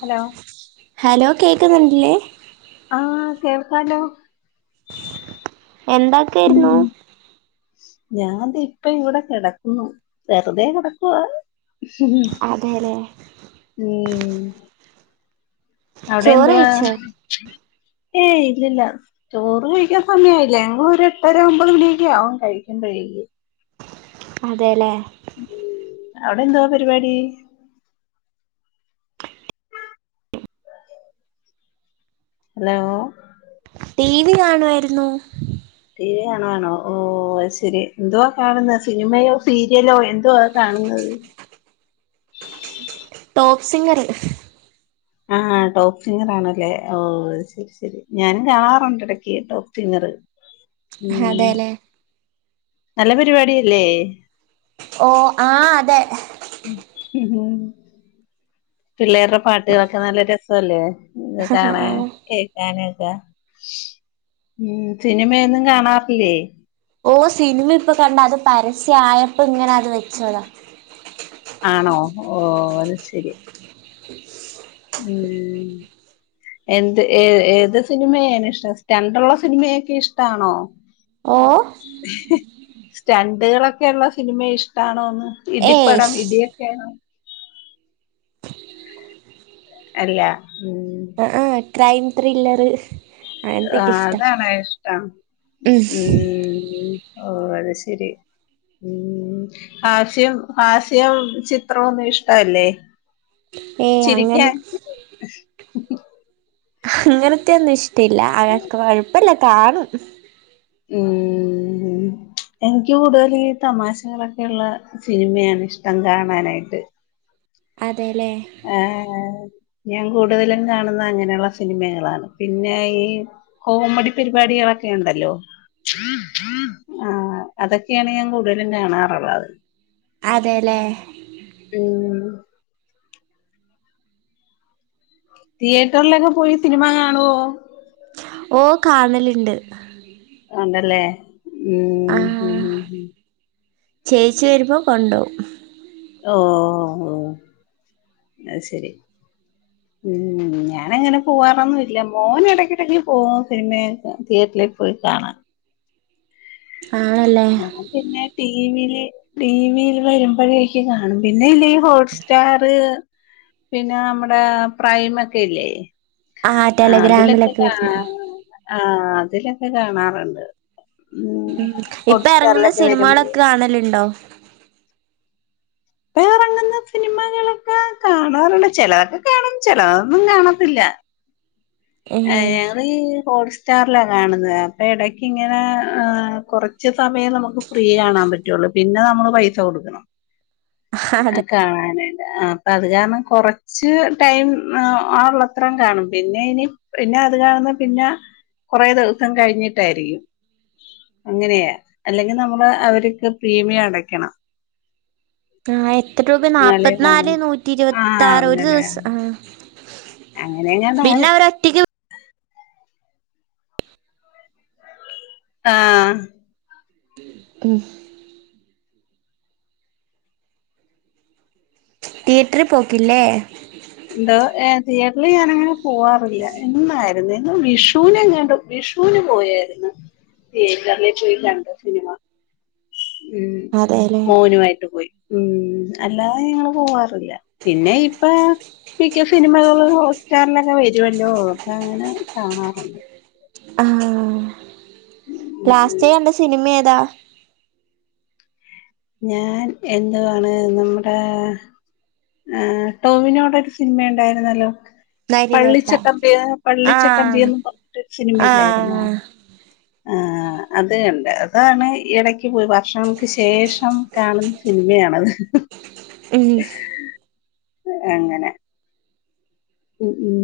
Hello hello കേക്ക്ന്ന്ണ്ടിലേ ആഹ് കേൾക്കാലോ എന്താക്കേര്ന്നൂ. ഉം ഞാൻ ദേ ഇപ്പ ഇവിടെ കിടക്കുന്നു വെറുതെ കെടക്കുവാ അതെല്ലേ ഉം അവടെ ചോറ് എന്തുവാ കഴിച്ചോ ഏയ് ഇല്ലല്ല ചോറ് കഴിക്കാൻ സമയായില്ല ഞങ്ങ ഒരു എട്ടര ഒമ്പത് മണിയൊക്കെ ആവും കഴിക്കുമ്പഴേ അതേലേ അവടെ എന്താ പരിവാടി ഹലോ ടി വി കാണുവാര്ന്നു ടി വി കാണുവാണോ ഓഹ് അത് ശരി എന്തുവാ കാണുന്നത് സിനിമയോ സീരിയലോ എന്തുവാ കാണുന്നത്? ഉ ടോപ് സിംഗര് ആ ടോപ്പ് സിങ്ങർ ആണല്ലേ ഓ ശരി ശരി ഞാനും കാണാറുണ്ട് ഇടക്ക് ടോപ്പ് സിങ്ങർ ഉം അതെല്ലേ നല്ല പരിപാടില്ലേ ഓ ആ അതെ ഉ പിള്ളേരുടെ പാട്ടുകളൊക്കെ നല്ല രസല്ലേ ആഹ് കാണാൻ ആഹ് കേക്കൻ ഉ സിനിമയൊന്നും കാണാറില്ലേ ഓ സിനിമ ഇപ്പൊ കണ്ട അത് പരസ്യയപ്പോ ഇങ്ങനെ അത് വെച്ചോതാ ആണോ ഓ അത് ശരി ഉ ഉം എന്ത് ഏ ഏത് സിനിമയാണ് ഇഷ്ടം സ്റ്റാഡർഡ ഉള്ള സിനിമയൊക്കെ ഇഷ്ടാണോ ഓ സ്റ്റണ്ടുകളൊക്കെള്ള സിനിമ ഇഷ്ടമാണോന്ന് ഏയ് ഇടിപ്പടം ഇടിയൊക്കെയ ആണ് അല്ല ഉം ആ ആ ക്രൈം ത്രില്ലർ ആ അതണ ഇഷ്ടം ഉം ഉ ഓ അത് ശരി ഉം ഹാസ്യം ഹാസ്യം ചിത്രമൊന്നും ഇഷ്ടല്ലേ ഏയ് അങ്ങനെ ചിരിക്കാൻ അങ്ങനത്തെെയ ഒന്നും ഇഷ്ടയില്ല അനക്കെ കൊഴപ്പല്ല കാണും ഉം എനിക്ക് കൂടുതൽ ഈ തമാശകളൊക്കെയുള്ള സിനിമയാണ് ഇഷ്ടം കാണാനായിട്ട് അതെല്ലേ ആഹ് ഞാൻ കൂടുതലും കാണുന്ന അങ്ങനെയുള്ള സിനിമകളാണ് പിന്നെ ഈ കോമഡി പരിപാടികളൊക്കെ ക്ക ഉണ്ടല്ലോ ആ അതൊക്കെയാണ് ഞാൻ കൂടുതലും കാണാറുള്ളത് അതെല്ലേ ഉം തിയേറ്ററിലൊക്കെ പോയി സിനിമ കാണുവോ ഓ കാനലുണ്ട് ണ്ടല്ലേ ഉം ഉ ചേച്ച വരുമ്പോൾ കൊണ്ടോക ഓ ഓ അ ശരി ഉം ഞാന അങ്ങനെ പോവാറൊന്നുമല്ല മോന ഇടക്കിടക്ക് പോക സിനിമയെ തിയേറ്റർ പോയി കാണാം ആണല്ലേ ആ പിന്നെ ടി വി ടിവിയിൽ വരുമ്പോഴേക്ക് കാണും പിന്നെ ഇല്ല ഈ ഹോട്ട്സ്റ്റാർ പിന്നെ നമ്മടെ പ്രൈമ ഒക്കെല്ലേ ആഹ് ആ അതിലൊക്കെ ടെലഗ്രാമിലൊക്കെ വരുന്ന ആ അതിലൊക്കെ കാണാറുണ്ട് ഉം ഇപ്പൊ എറങ്ങുന്ന ഹോട്ട്സ്റ്റാറിലൊക്കെ വരുമ്പോ സിനിമാളൊക്കെ കാണലുണ്ടോ? വേറെ എറങ്ങുന്ന സിനിമകളൊക്കെ കാണാറുണ്ട് ചെലതൊക്കെ കാണും ചെലതൊന്നും കാണത്തില്ല ആ ഏഹ് ഞങ്ങള് ഹോട്‌സ് സ്റ്റാർലാ കാണുന്നത് അപ്പെടയ്ക്ക് ഇങ്ങനെ ഏ കൊറച്ച് സമയം ന്നമുക്ക് ഫ്രീ കാണാൻ പറ്റുള്ളൂ പിനെ ന്നമ്മള് പൈസ കൊടുക്കണം അതെ കാണാനയ്ട്ട് ആ അപ്പത് കാരണം കൊറച്ച് ടൈം ആ ഉള്ളത്രം കാണും പിനയ്ന് പിന്നെ അത് കാണുന്ന പിന്നെ കൊറേ ദിവസം കഴിഞ്ഞിട്ടായിരിക്കും. അങ്ങനെയാ അല്ലെങ്കിൽ നമ്മള് അവർക്ക് പ്രീമിയം അടക്കണം. ആ എത്ര രൂബെ ന്നാപ്പത് കാണൂ ന്നാല് നൂറ്റി ആഹ് ഇരുവത്താറ് ഒരു അങ്ങനെ ദിവസം ആ അങ്ങനെങ്ങാണ്ടാണ് ആ ഉം തിയേറ്ററി പോക്കില്ലേ എന്തോ ഏ തിയേറ്ററിൽ ഞാനങ്ങനെ പോവാറില്ല എന്നായിരുന്നു [unintelligible] വിഷുവിനെങ്ങാണ്ടും വി വിഷുന് പോയാര്ന്ന് തിയേറ്റർല് പോയി കണ്ട് സിനിമ ഉം അതെല്ലേ മോനുവായ്ട്ട് പോയി ഉം അല്ലാതെ ഞങ്ങള് പോവാറില്ല. പിന്നെ ഇപ്പൊ മിക്ക സിനിമകളും ഹോസ്റ്റാർലൊക്കെ വരുവല്ലോ അപ്പഅങ്ങനെ കാണാറുണ്ട് ഉം ഉം ലാസ്റ്റായ്കണ്ട സിനിമേതാ ഞാൻ എന്തുവാണ് നമ്മടെ ആ ട്ടൊവിനോടെക്കെ സിൻമ ണ്ടായിരുന്നല്ലോ നരിവേട്ട പള്ളിച്ചട്ടമ്പി ആഹ് പള്ളിച്ചട്ടമ്പിന്ന് പറഞ്ഞിട്ട് സിനിമയില്ലായിരുന്നോ? ആഹ് ആഹ അതെ എന്റെതാണ് ഇഎടക്ക് പോയ് വർഷങ്ങൾക്ക് ശേഷം കാണുന്ന സിനിമയാണത് [unintelligible] എങ്ങനെ ഉം ഉം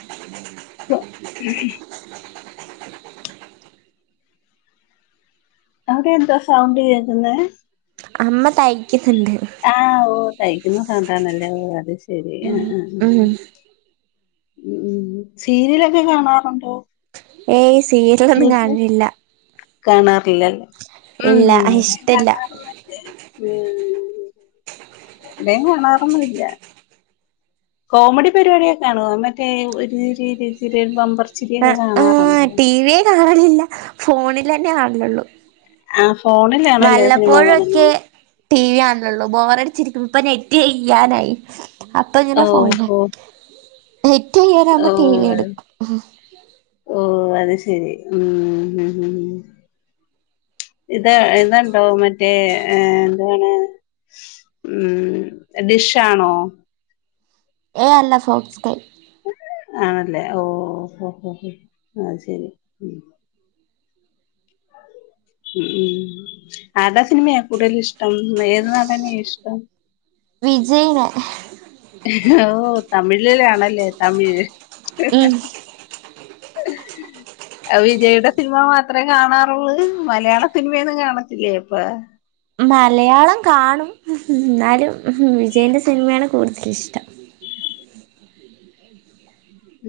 [unintelligible] അവിടെ എന്തോ സൗണ്ട് കേക്കുന്നെ അമ്മ തയ്ക്കുന്നുണ്ട് ആഹ് ഓ തയ്ക്കുന്ന സൗണ്ടാണല്ലേ അത് ശെരി അ ഉം അ ഉം ഉം സീരിയലൊക്കെ കാണാറുണ്ടോ? ഏയ് സീരിലൊന്നും കാൺലില്ല കാണാറില്ലല്ലോ മ് ഹ് ഇഷ്ടല്ല കാണാറ്ള്ളണ്ട് വിടെയും കാണാറൊന്നുംല്ല കോമഡി പരിപാടിയൊക്കെ കാണോ അത് മറ്റേ ഒരു ചിരി ഇരു ചിരി ബമ്പർ ചി ആ ആ ടീവിയെ കാണലില്ല. ഫോണിലെന്നെ കാണലള്ളൂ ആഹ് ഫോണിലാണല്ലേ സിനിമ വല്ലപ്പോഴൊ കാണുന്നെ ഒക്കെ ട്ടി വി കാൺലൊള്ളൂ ബോറടി [unintelligible] ഇപ്പ നെറ്റ് യ്യാനായി ഓ അപ്പൊങ്ങനെ ഫോണി ഓ ഓ നെറ്റയ്യാരാവുമ്പോ ടീവി എടുക്കും ഓ അത് ശരി ഉം ഉ [unintelligible] ഇത് ഇത്ണ്ടോ മറ്റേ ഏ എന്താണ് ഉം ഡിശ്ശാണോ ഏ അല്ല ഫോക്സ് കൈ ആണല്ലേ ഓ ഓ ഓഓ അയ് ശെരി ഉ ഉം ആർടാ സിനിമ്യാ കൂടുതലിഷ്ട്ടം ഏത് ന്നടനേ ഇഷ്ടം വിജെയ്നെ ഓ തമിഴിലാണല്ലേ തമിഴ് ഉം അവിൻ വിജയുടെ സിനിമ മാത്രമേ കാണാറുള്ളൂ മലയാള സിനിമയൊന്നും കാണത്തില്ലേ ഇപ്പൊ മലയാളം കാണും എന്നാലും വിജിയന്റെ സിനിമയാണ് കൂടുതല ഇഷ്ടം [inaudible]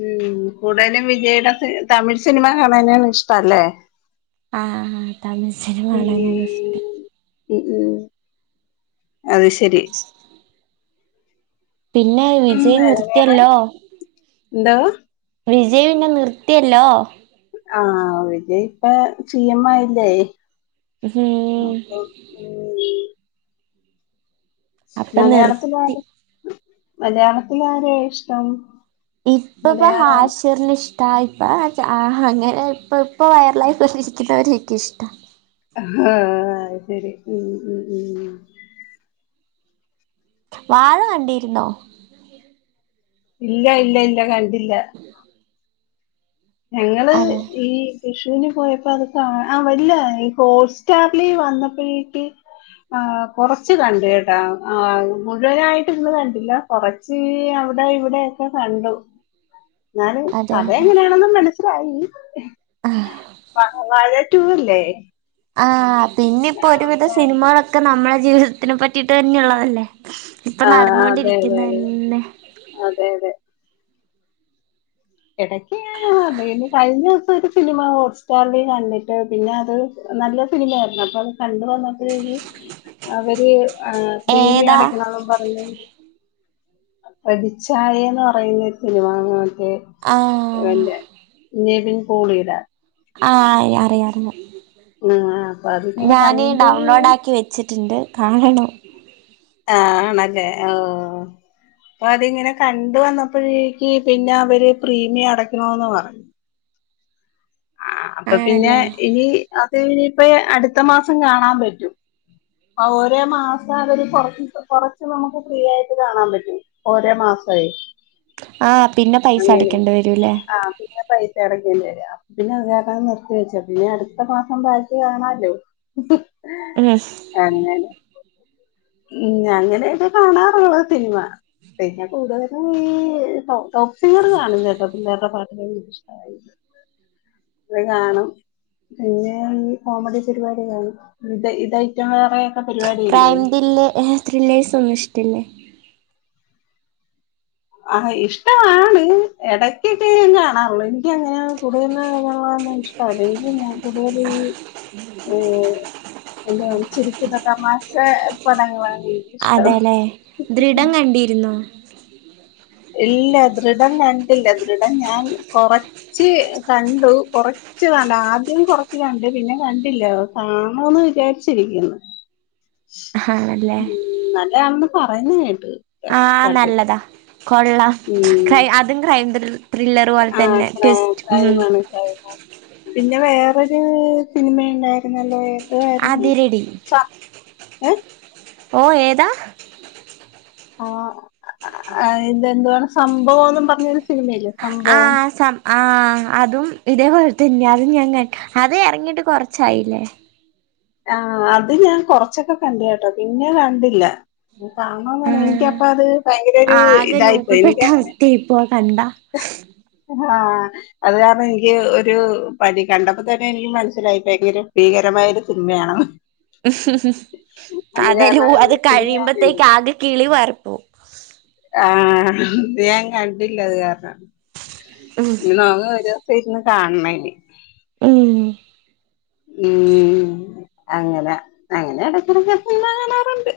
ഉം കൂടുതലും വിജയുടെ തമിഴ് സിനിമ കാണാനാണ് ഇഷ്ട അല്ലേ ആ തമിഴ്സിനിമ കാണാനാണ് ഇഷ്ടം ഉ ഉ അത് ശരി പിന്നെ വിജയി നിർത്തിയല്ലോ എന്താ വിജയ്തന്നെ നിർത്തിയല്ലോ ആ വിജയ് ഇപ്പം സി എം ആയില്ലേ ഉംഉം അപ്പൊ ഉം അപ്പൊ നിർത്തി മലയാളത്തിലാര് മലയാളത്തിലെ ആരെ ഇഷ്ടം ഇപ്പ ഇപ്പൊ മലയാള ഹാഷറിന് ഇഷ് പ്പ അങ്ങനെ ഇപ്പ ഇപ്പ വയറലായി വന്നിരിക്കുന്നവർ [unintelligible] എനിക്കാ ഇഷ്ടം ആഹ് അത് ശരി ഉ ഉ ഉ വാഴ കണ്ടിരുന്നോ ഇല്ല ഇല്ല ഇല്ല കണ്ടില്ല ഞങ്ങള് അതെ ഈ വിഷ് പോയപ്പോ അതൊക്കെ ആ വല്ല ഈ ഹോട്ട് സ്റ്റാറില് വന്നപ്പോഴീട്ട് ആ കൊറച്ച് കണ്ട് കേട്ടാ ആ മുഴുവനായിട്ട് ഇന്ന് കണ്ടില്ല കുറച്ച് ഇവിടെ ഇവിടെക്കെ കണ്ടു എന്നാലും അതെ കഥ എങ്ങനെയാണെന്നും മനസ്സിലായി ആഹ് വാഴ ടൂ ഏ ആഹ് പിന്നെ ഇപ്പ ഒരുവിധ സിനിമകളൊക്കെ നമ്മുടെ ജീവിതത്തിനെ പറ്റിട്ട് തന്നെള്ളതല്ലേ ഇപ്പൊ ആ അതെ അതെ അതെ നടന്നൊണ്ടിരിക്കുന്നന്നെ അതെ അതെ ഇടക്ക ഇങ്ങനെ അതിന് കഴിഞ്ഞു ഒരു സിനിമ ഹോട്ട് സ്റ്റാറിൽ കണ്ടിട്ട് പിന്നെ അത് നല്ല സിനിമയായിരുന്നു അപ്പൊ അത് കണ്ട് വന്നപ്പയെ അവര് പ്രീമി ഏതാ അടക്കണെന്നും പറഞ്ഞു പ്രതിച്ചായന്നെപറയുന്ന ഒരു സിനിമ ആഹ് [unintelligible] നിവിൻ പൊളിയുടെ ആ അറിയാ റിയാ ആ, അപ്പൊ അതിങ്ങനെ ഞാന് കണ്ട് ഡൗൺലോഡ് ആക്കി വെച്ചിട്ടുണ്ട് കാണണം ആ നല്ലയാ ഓ അപ്പൊ അതിങ്ങനെ കണ്ട് വന്നപ്പോഴേക്ക് പിന്നെ അവര് പ്രീമിയം അടക്കണന്ന് പറഞ്ഞു ആ അപ്പൊ പിന്നെ ആണല്ലേ ഇനി അത് ഇനിയിപ്പ അടുത്ത മാസം കാണാൻ പറ്റും അ ഓരേ മാസം അതൊരുകൊറച്ച് കൊറച്ച് നമുക്ക് ഫ്രീ ആയിട്ട് കാണാൻ പറ്റും ഓരേ മാസമായി ആഹ് പിന്നെ പൈസ അങ്ങനെ അടക്കേണ്ടി വരൂല്ലേ ആ പിന്നെ പൈസടക്കൂല്ലല്ല പിന്നെ അതങ്ങ് നിർത്തി വെച്ചു പിന്നെ അടുത്ത മാസം ബാക്കി കാണാലോ ഉം അങ്ങനെ ഉ അങ്ങനൊയൊക്കെ കാണാറുള്ളൂ സിനിമ പിന്നെ കൂടുതലും ഈ ടോപ്പ് സിംഗർ കാണും കേട്ടോ പിളെളരുടെ പാട്ട് അത് കാണും പിന്നെ ഈ കോമഡി പരിപാടികാണും ഇത് ഇത് ഏറ്റം വേറെയൊക്കെ പരിപാടില്ലേ ഇല്ലേ റിലേസ് ഒന്നും ഇഷ്ടില്ലേ ആ ഇഷ്ടമാണ് എടക്കൊക്കെ ഞാൻ കാണാറുള്ളു എനിക്ക് അങ്ങനെയ കൂടുതലാഅ ഇഷ്ട അല്ലെ ഇൻക്ക്കൂടുതൽ ഏർ എന്താണ് ചിരിക്കുന്ന തമാശ പടങ്ങളാണ് എനിക്കിഷ്ടം അതെല്ലെ ദൃഢം കണ്ടിരുന്നോ ഇല്ല ദൃഢം കണ്ടില്ല ദൃഢം ഞാൻ കൊറച്ച് കണ്ടു കൊറ കുറച്ച് കണ്ട് ആദ്യം കൊറച്ച് കണ്ട് പിന്നെ കണ്ടില്ല കാണോന്ന് വിചാരിച്ചിരിക്കുന്നു ആ ല്ലേ പറയുന്നത് കേട്ട് ക- ആ കണ്ടിട്ട് നല്ലതാ കൊള്ളാം ഉം. ക്രൈ അതും ക്രൈം ത്രില്ലർ പോലെ ആ തന്നെ ക്ര ട്വിസ്റ്റ് ക്രൈ ഉം ആണ് ക്രൈ പിന്നെ വേറെ സിനിമ ഉണ്ടായിരുന്നല്ലോ ഏതായിരുന്നു അതിരടി ശ ഏ ഓ ഏതാ ആ ഇത് എന്തുവാണ് സംഭവം എന്ന് പറഞ്ഞൊരു സിനിമയില്ലേ ആ സംഭവം സ ആഹ അതും ഇതേപോലെ തന്നെ അതും. ഞാൻ അത് ഇറങ്ങിട്ട് കൊറച്ചായില്ലേ? ആഹ അത് ഞാൻ കൊറച്ചൊക്കെ കണ്ട് കേട്ടോ പിന്നെ കണ്ടില്ല. [unintelligible] എനിക്ക് ആഹ് അപ്പ അത് ഭയങ്കര ഒരു ആകെ ഇതായിപ്പോയി. ലൂപ്പിപ്പെട്ട എനിക്കങ്ങനെ. അവസ്ഥയായിപ്പോ ആ കണ്ടാ ആഹ അത് കാരണം എനിക്ക് ഒരു പനി. കണ്ടപ്പോ തന്നെ എനിക്ക് മനസ്സിലായി ഭയങ്കര ഭീകരമായി [unintelligible] സിനിമയാണ് ഉം അതരു കാരണം അത് പിന്നെ ഞാൻ കഴിയുമ്പത്തേക്ക് ആകെ കിളി പാറും. [unintelligible] ആഹ ഞാൻ കണ്ടില്ല അത് കാരണം ഉം ഇ [unintelligible] വരു കാണണം ഇനി ഉം ഉം അങ്ങനെ അങ്ങനെ ഇടക്കിടക്കെ സിനിമ കാണാറുണ്ട്.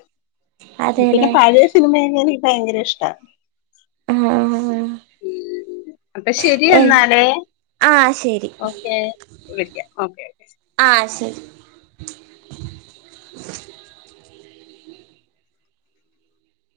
പിന്നെ അതെല്ലേ പഴയ സിനിമയെക്കനിക്ക്‌ ഭയങ്കര ഇഷ്ടാ. ആഹ അപ്പൊ ശരി എന്നാലേ. ആഹ് ശരി ഓക്കെ വിളിക്ക ഓക്കെ ഓക്കേ ആഹ് ശരി